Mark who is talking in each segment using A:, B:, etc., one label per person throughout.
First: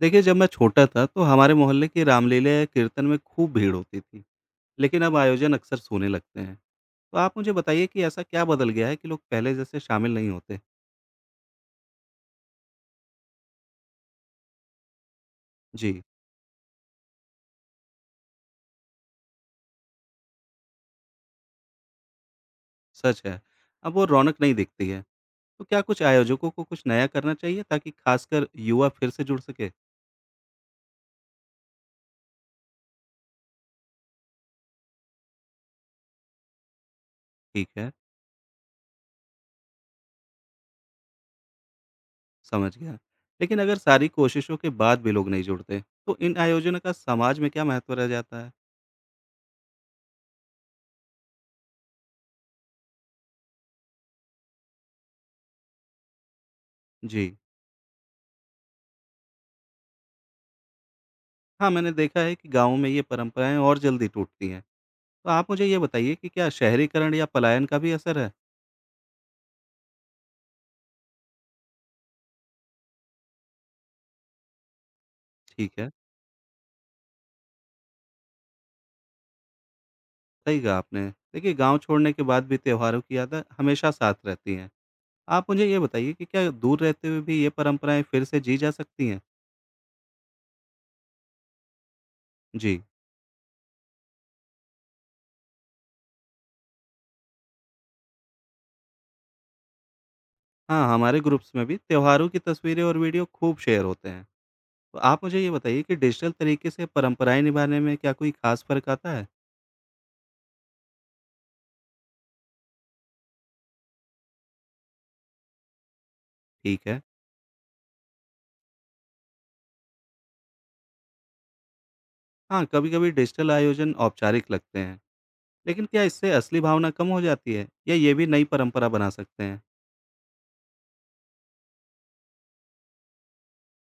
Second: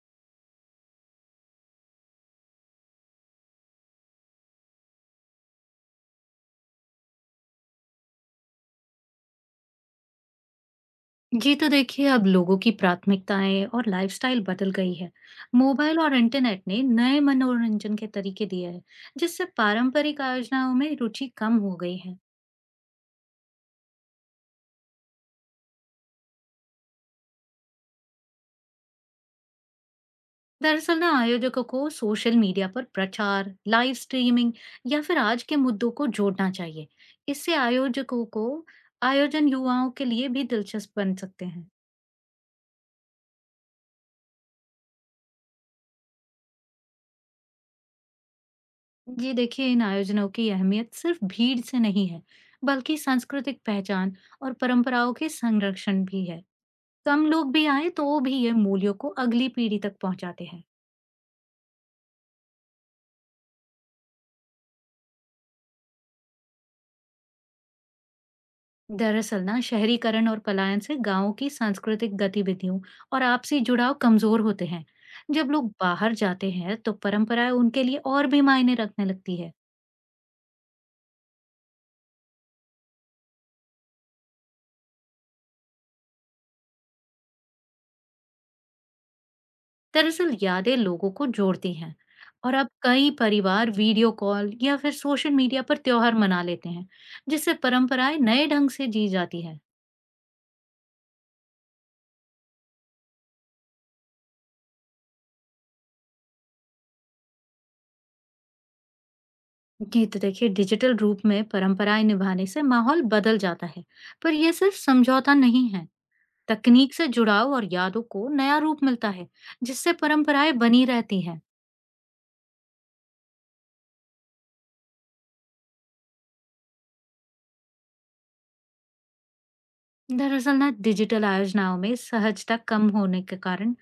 A: देखिए, जब मैं छोटा था तो हमारे मोहल्ले की रामलीला या कीर्तन में खूब भीड़ होती थी। लेकिन अब आयोजन अक्सर सोने लगते हैं। तो आप मुझे बताइए कि ऐसा क्या बदल गया है कि लोग पहले जैसे शामिल नहीं होते।
B: जी तो देखिए अब लोगों की प्राथमिकताएं और लाइफस्टाइल बदल गई है। मोबाइल
A: जी।
B: और इंटरनेट ने नए मनोरंजन के तरीके दिए हैं जिससे पारंपरिक आयोजनाओं में रुचि कम हो गई है।
A: सच है। अब वो रौनक नहीं दिखती है। तो क्या कुछ आयोजकों को कुछ नया करना चाहिए ताकि खासकर युवा फिर से जुड़ सके?
B: दरअसल ना आयोजकों को सोशल मीडिया पर प्रचार, लाइव स्ट्रीमिंग या फिर आज के मुद्दों को जोड़ना चाहिए। इससे
A: ठीक है।
B: आयोजकों को आयोजन युवाओं के लिए भी दिलचस्प बन सकते हैं।
A: समझ गया। लेकिन अगर सारी कोशिशों के बाद भी लोग नहीं जुड़ते, तो इन आयोजनों का समाज में क्या महत्व रह जाता है?
B: जी देखिए इन आयोजनों की अहमियत सिर्फ भीड़ से नहीं है, बल्कि सांस्कृतिक पहचान और परंपराओं के संरक्षण भी है। कम
A: जी।
B: लोग भी आए तो भी ये मूल्यों को अगली पीढ़ी तक पहुंचाते हैं।
A: हाँ, मैंने देखा है कि गाँव में ये परंपराएं और जल्दी टूटती हैं। तो आप मुझे ये बताइए कि क्या शहरीकरण या पलायन का भी असर है?
B: दरअसल ना शहरीकरण और पलायन से गांवों की सांस्कृतिक गतिविधियों और आपसी जुड़ाव कमजोर होते हैं। जब लोग
A: ठीक है,
B: बाहर जाते हैं तो परंपराएं उनके लिए और भी मायने रखने लगती है।
A: सही कहा आपने। देखिए, गांव छोड़ने के बाद भी त्योहारों की यादें हमेशा साथ रहती हैं। आप मुझे ये बताइए कि क्या दूर रहते हुए भी ये परंपराएं फिर से जी जा सकती हैं?
B: दरअसल यादें लोगों को जोड़ती हैं और अब
A: जी।
B: कई परिवार वीडियो कॉल या फिर सोशल मीडिया पर त्योहार मना लेते हैं, जिससे परंपराएं नए ढंग से जी जाती है।
A: हाँ, हमारे ग्रुप्स में भी त्योहारों की तस्वीरें और वीडियो खूब शेयर होते हैं। तो आप मुझे ये बताइए कि डिजिटल तरीके से परंपराएं निभाने में क्या कोई खास फर्क आता है?
B: जी तो देखिए डिजिटल रूप में परंपराएं निभाने से माहौल बदल जाता है, पर यह सिर्फ समझौता नहीं है।
A: ठीक
B: तकनीक
A: है।
B: से जुड़ाव और यादों को नया रूप मिलता है जिससे परंपराएं बनी रहती हैं।
A: हाँ, कभी-कभी डिजिटल आयोजन औपचारिक लगते हैं। लेकिन क्या इससे असली भावना कम हो जाती है या ये भी नई परंपरा बना सकते हैं?
B: दरअसल ना डिजिटल आयोजनाओं में सहजता कम होने के कारण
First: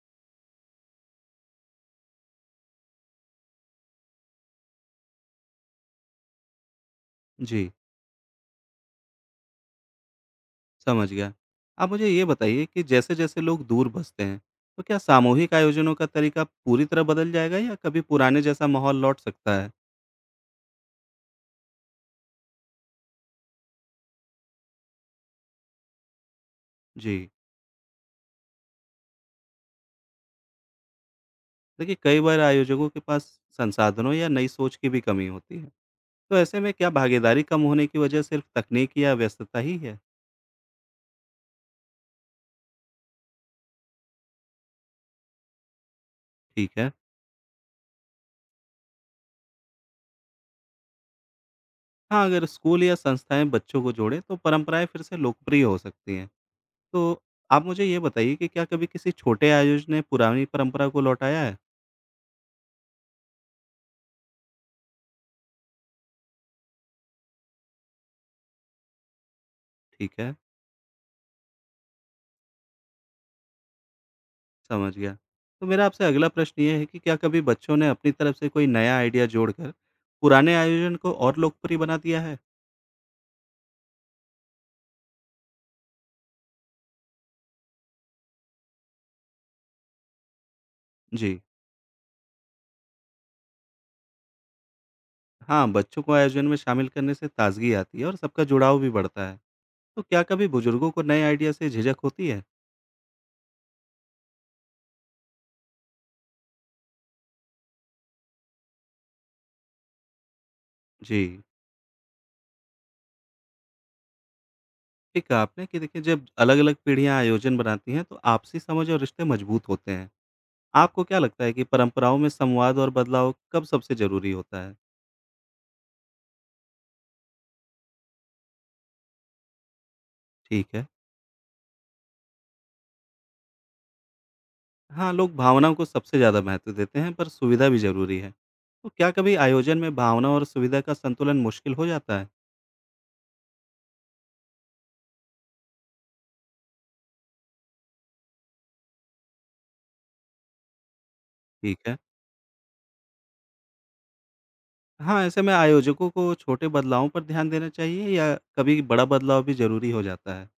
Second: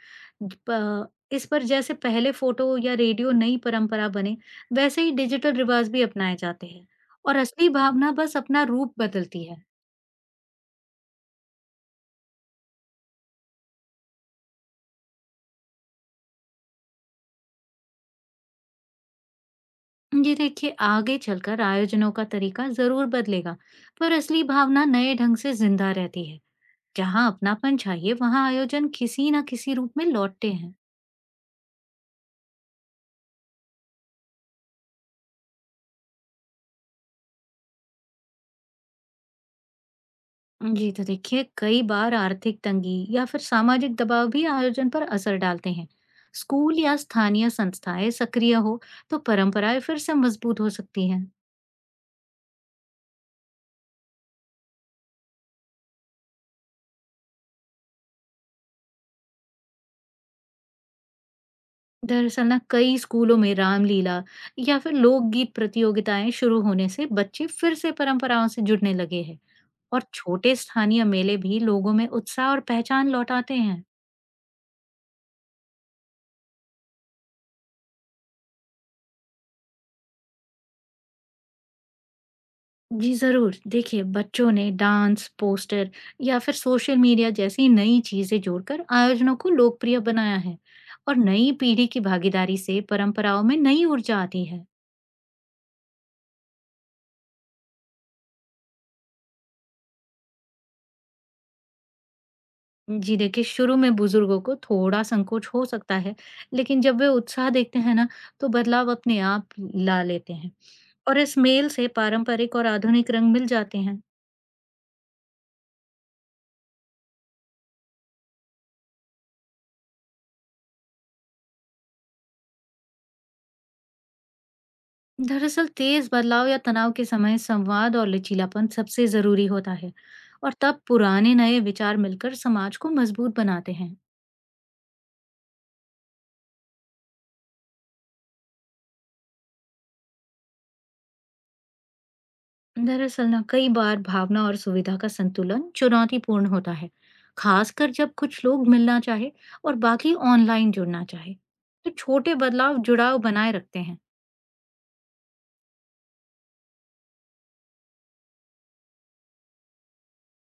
B: इस पर जैसे पहले फोटो या रेडियो नई परंपरा बने, वैसे ही डिजिटल रिवाज भी अपनाए जाते हैं और असली
A: जी।
B: भावना बस अपना रूप बदलती है।
A: समझ गया। आप मुझे ये बताइए कि जैसे-जैसे लोग दूर बसते हैं, तो क्या सामूहिक आयोजनों का तरीका पूरी तरह बदल जाएगा या कभी पुराने जैसा माहौल लौट सकता है?
B: जी देखिए आगे चलकर आयोजनों का तरीका जरूर बदलेगा, पर असली भावना नए ढंग से जिंदा रहती है। जहाँ
A: जी।
B: अपनापन चाहिए वहाँ आयोजन किसी ना किसी रूप में लौटते हैं।
A: देखिए, कई बार आयोजकों के पास संसाधनों या नई सोच की भी कमी होती है। तो ऐसे में क्या भागीदारी कम होने की वजह सिर्फ तकनीक या व्यस्तता ही है?
B: जी तो देखिए कई बार आर्थिक तंगी या फिर सामाजिक दबाव भी आयोजन पर असर डालते हैं।
A: ठीक
B: स्कूल
A: है।
B: या स्थानीय संस्थाएं सक्रिय हो तो परंपराएं फिर से मजबूत हो सकती हैं।
A: हाँ, अगर स्कूल या संस्थाएँ बच्चों को जोड़ें तो परंपराएँ फिर से लोकप्रिय हो सकती हैं। तो आप मुझे ये बताइए कि क्या कभी किसी छोटे आयोजन ने पुरानी परंपरा को लौटाया है?
B: दरअसल ना कई स्कूलों में रामलीला या फिर लोकगीत प्रतियोगिताएं शुरू होने से बच्चे फिर से परंपराओं से जुड़ने लगे हैं, और
A: ठीक है।
B: छोटे स्थानीय मेले भी लोगों में उत्साह और पहचान लौटाते हैं।
A: समझ गया। तो मेरा आपसे अगला प्रश्न ये है कि क्या कभी बच्चों ने अपनी तरफ से कोई नया आइडिया जोड़कर पुराने आयोजन को और लोकप्रिय बना दिया है?
B: जी जरूर, देखिए बच्चों ने डांस, पोस्टर या फिर सोशल मीडिया जैसी नई चीजें जोड़कर आयोजनों को लोकप्रिय बनाया है, और
A: जी।
B: नई पीढ़ी की भागीदारी से परंपराओं में नई ऊर्जा आती है।
A: हाँ, बच्चों को आयोजन में शामिल करने से ताज़गी आती है और सबका जुड़ाव भी बढ़ता है। तो क्या कभी बुजुर्गों को नए आइडिया से झिझक होती है?
B: जी देखिए शुरू में बुजुर्गों को थोड़ा संकोच हो सकता है, लेकिन जब वे उत्साह देखते हैं ना तो बदलाव अपने आप ला लेते हैं।
A: जी।
B: और इस मेल से पारंपरिक और आधुनिक रंग मिल जाते हैं।
A: ठीक कहा आपने कि देखिए, जब अलग-अलग पीढ़ियाँ आयोजन बनाती हैं तो आपसी समझ और रिश्ते मजबूत होते हैं। आपको क्या लगता है कि परंपराओं में संवाद और बदलाव कब सबसे ज़रूरी होता है?
B: दरअसल तेज बदलाव या तनाव के समय संवाद और लचीलापन सबसे जरूरी होता है, और
A: ठीक
B: तब
A: है।
B: पुराने नए विचार मिलकर समाज को मजबूत बनाते हैं।
A: हाँ, लोग भावनाओं को सबसे ज़्यादा महत्व देते हैं, पर सुविधा भी ज़रूरी है। तो क्या कभी आयोजन में भावना और सुविधा का संतुलन मुश्किल हो जाता है?
B: दरअसल ना कई बार भावना और सुविधा का संतुलन चुनौतीपूर्ण होता है, खासकर जब कुछ लोग मिलना चाहे और बाकी ऑनलाइन जुड़ना चाहे।
A: ठीक
B: तो
A: है।
B: छोटे बदलाव जुड़ाव बनाए रखते हैं।
A: हाँ, ऐसे में आयोजकों को छोटे बदलावों पर ध्यान देना चाहिए या कभी बड़ा बदलाव भी ज़रूरी हो जाता है?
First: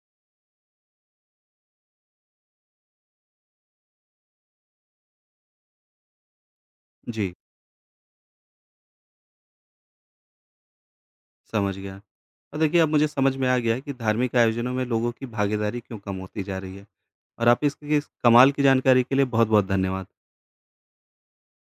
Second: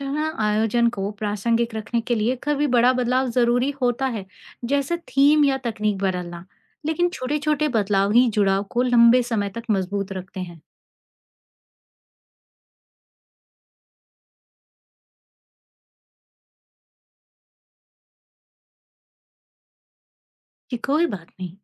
B: तरह आयोजन को प्रासंगिक रखने के लिए कभी बड़ा बदलाव जरूरी होता है, जैसे थीम या तकनीक बदलना, लेकिन
A: जी,
B: छोटे छोटे बदलाव ही जुड़ाव को लंबे समय तक मजबूत रखते हैं।
A: समझ गया। और देखिए, अब मुझे समझ में आ गया है कि धार्मिक आयोजनों में लोगों की भागीदारी क्यों कम होती जा रही है और आप इसकी इस कमाल की जानकारी के लिए बहुत-बहुत धन्यवाद।
B: कि कोई बात नहीं।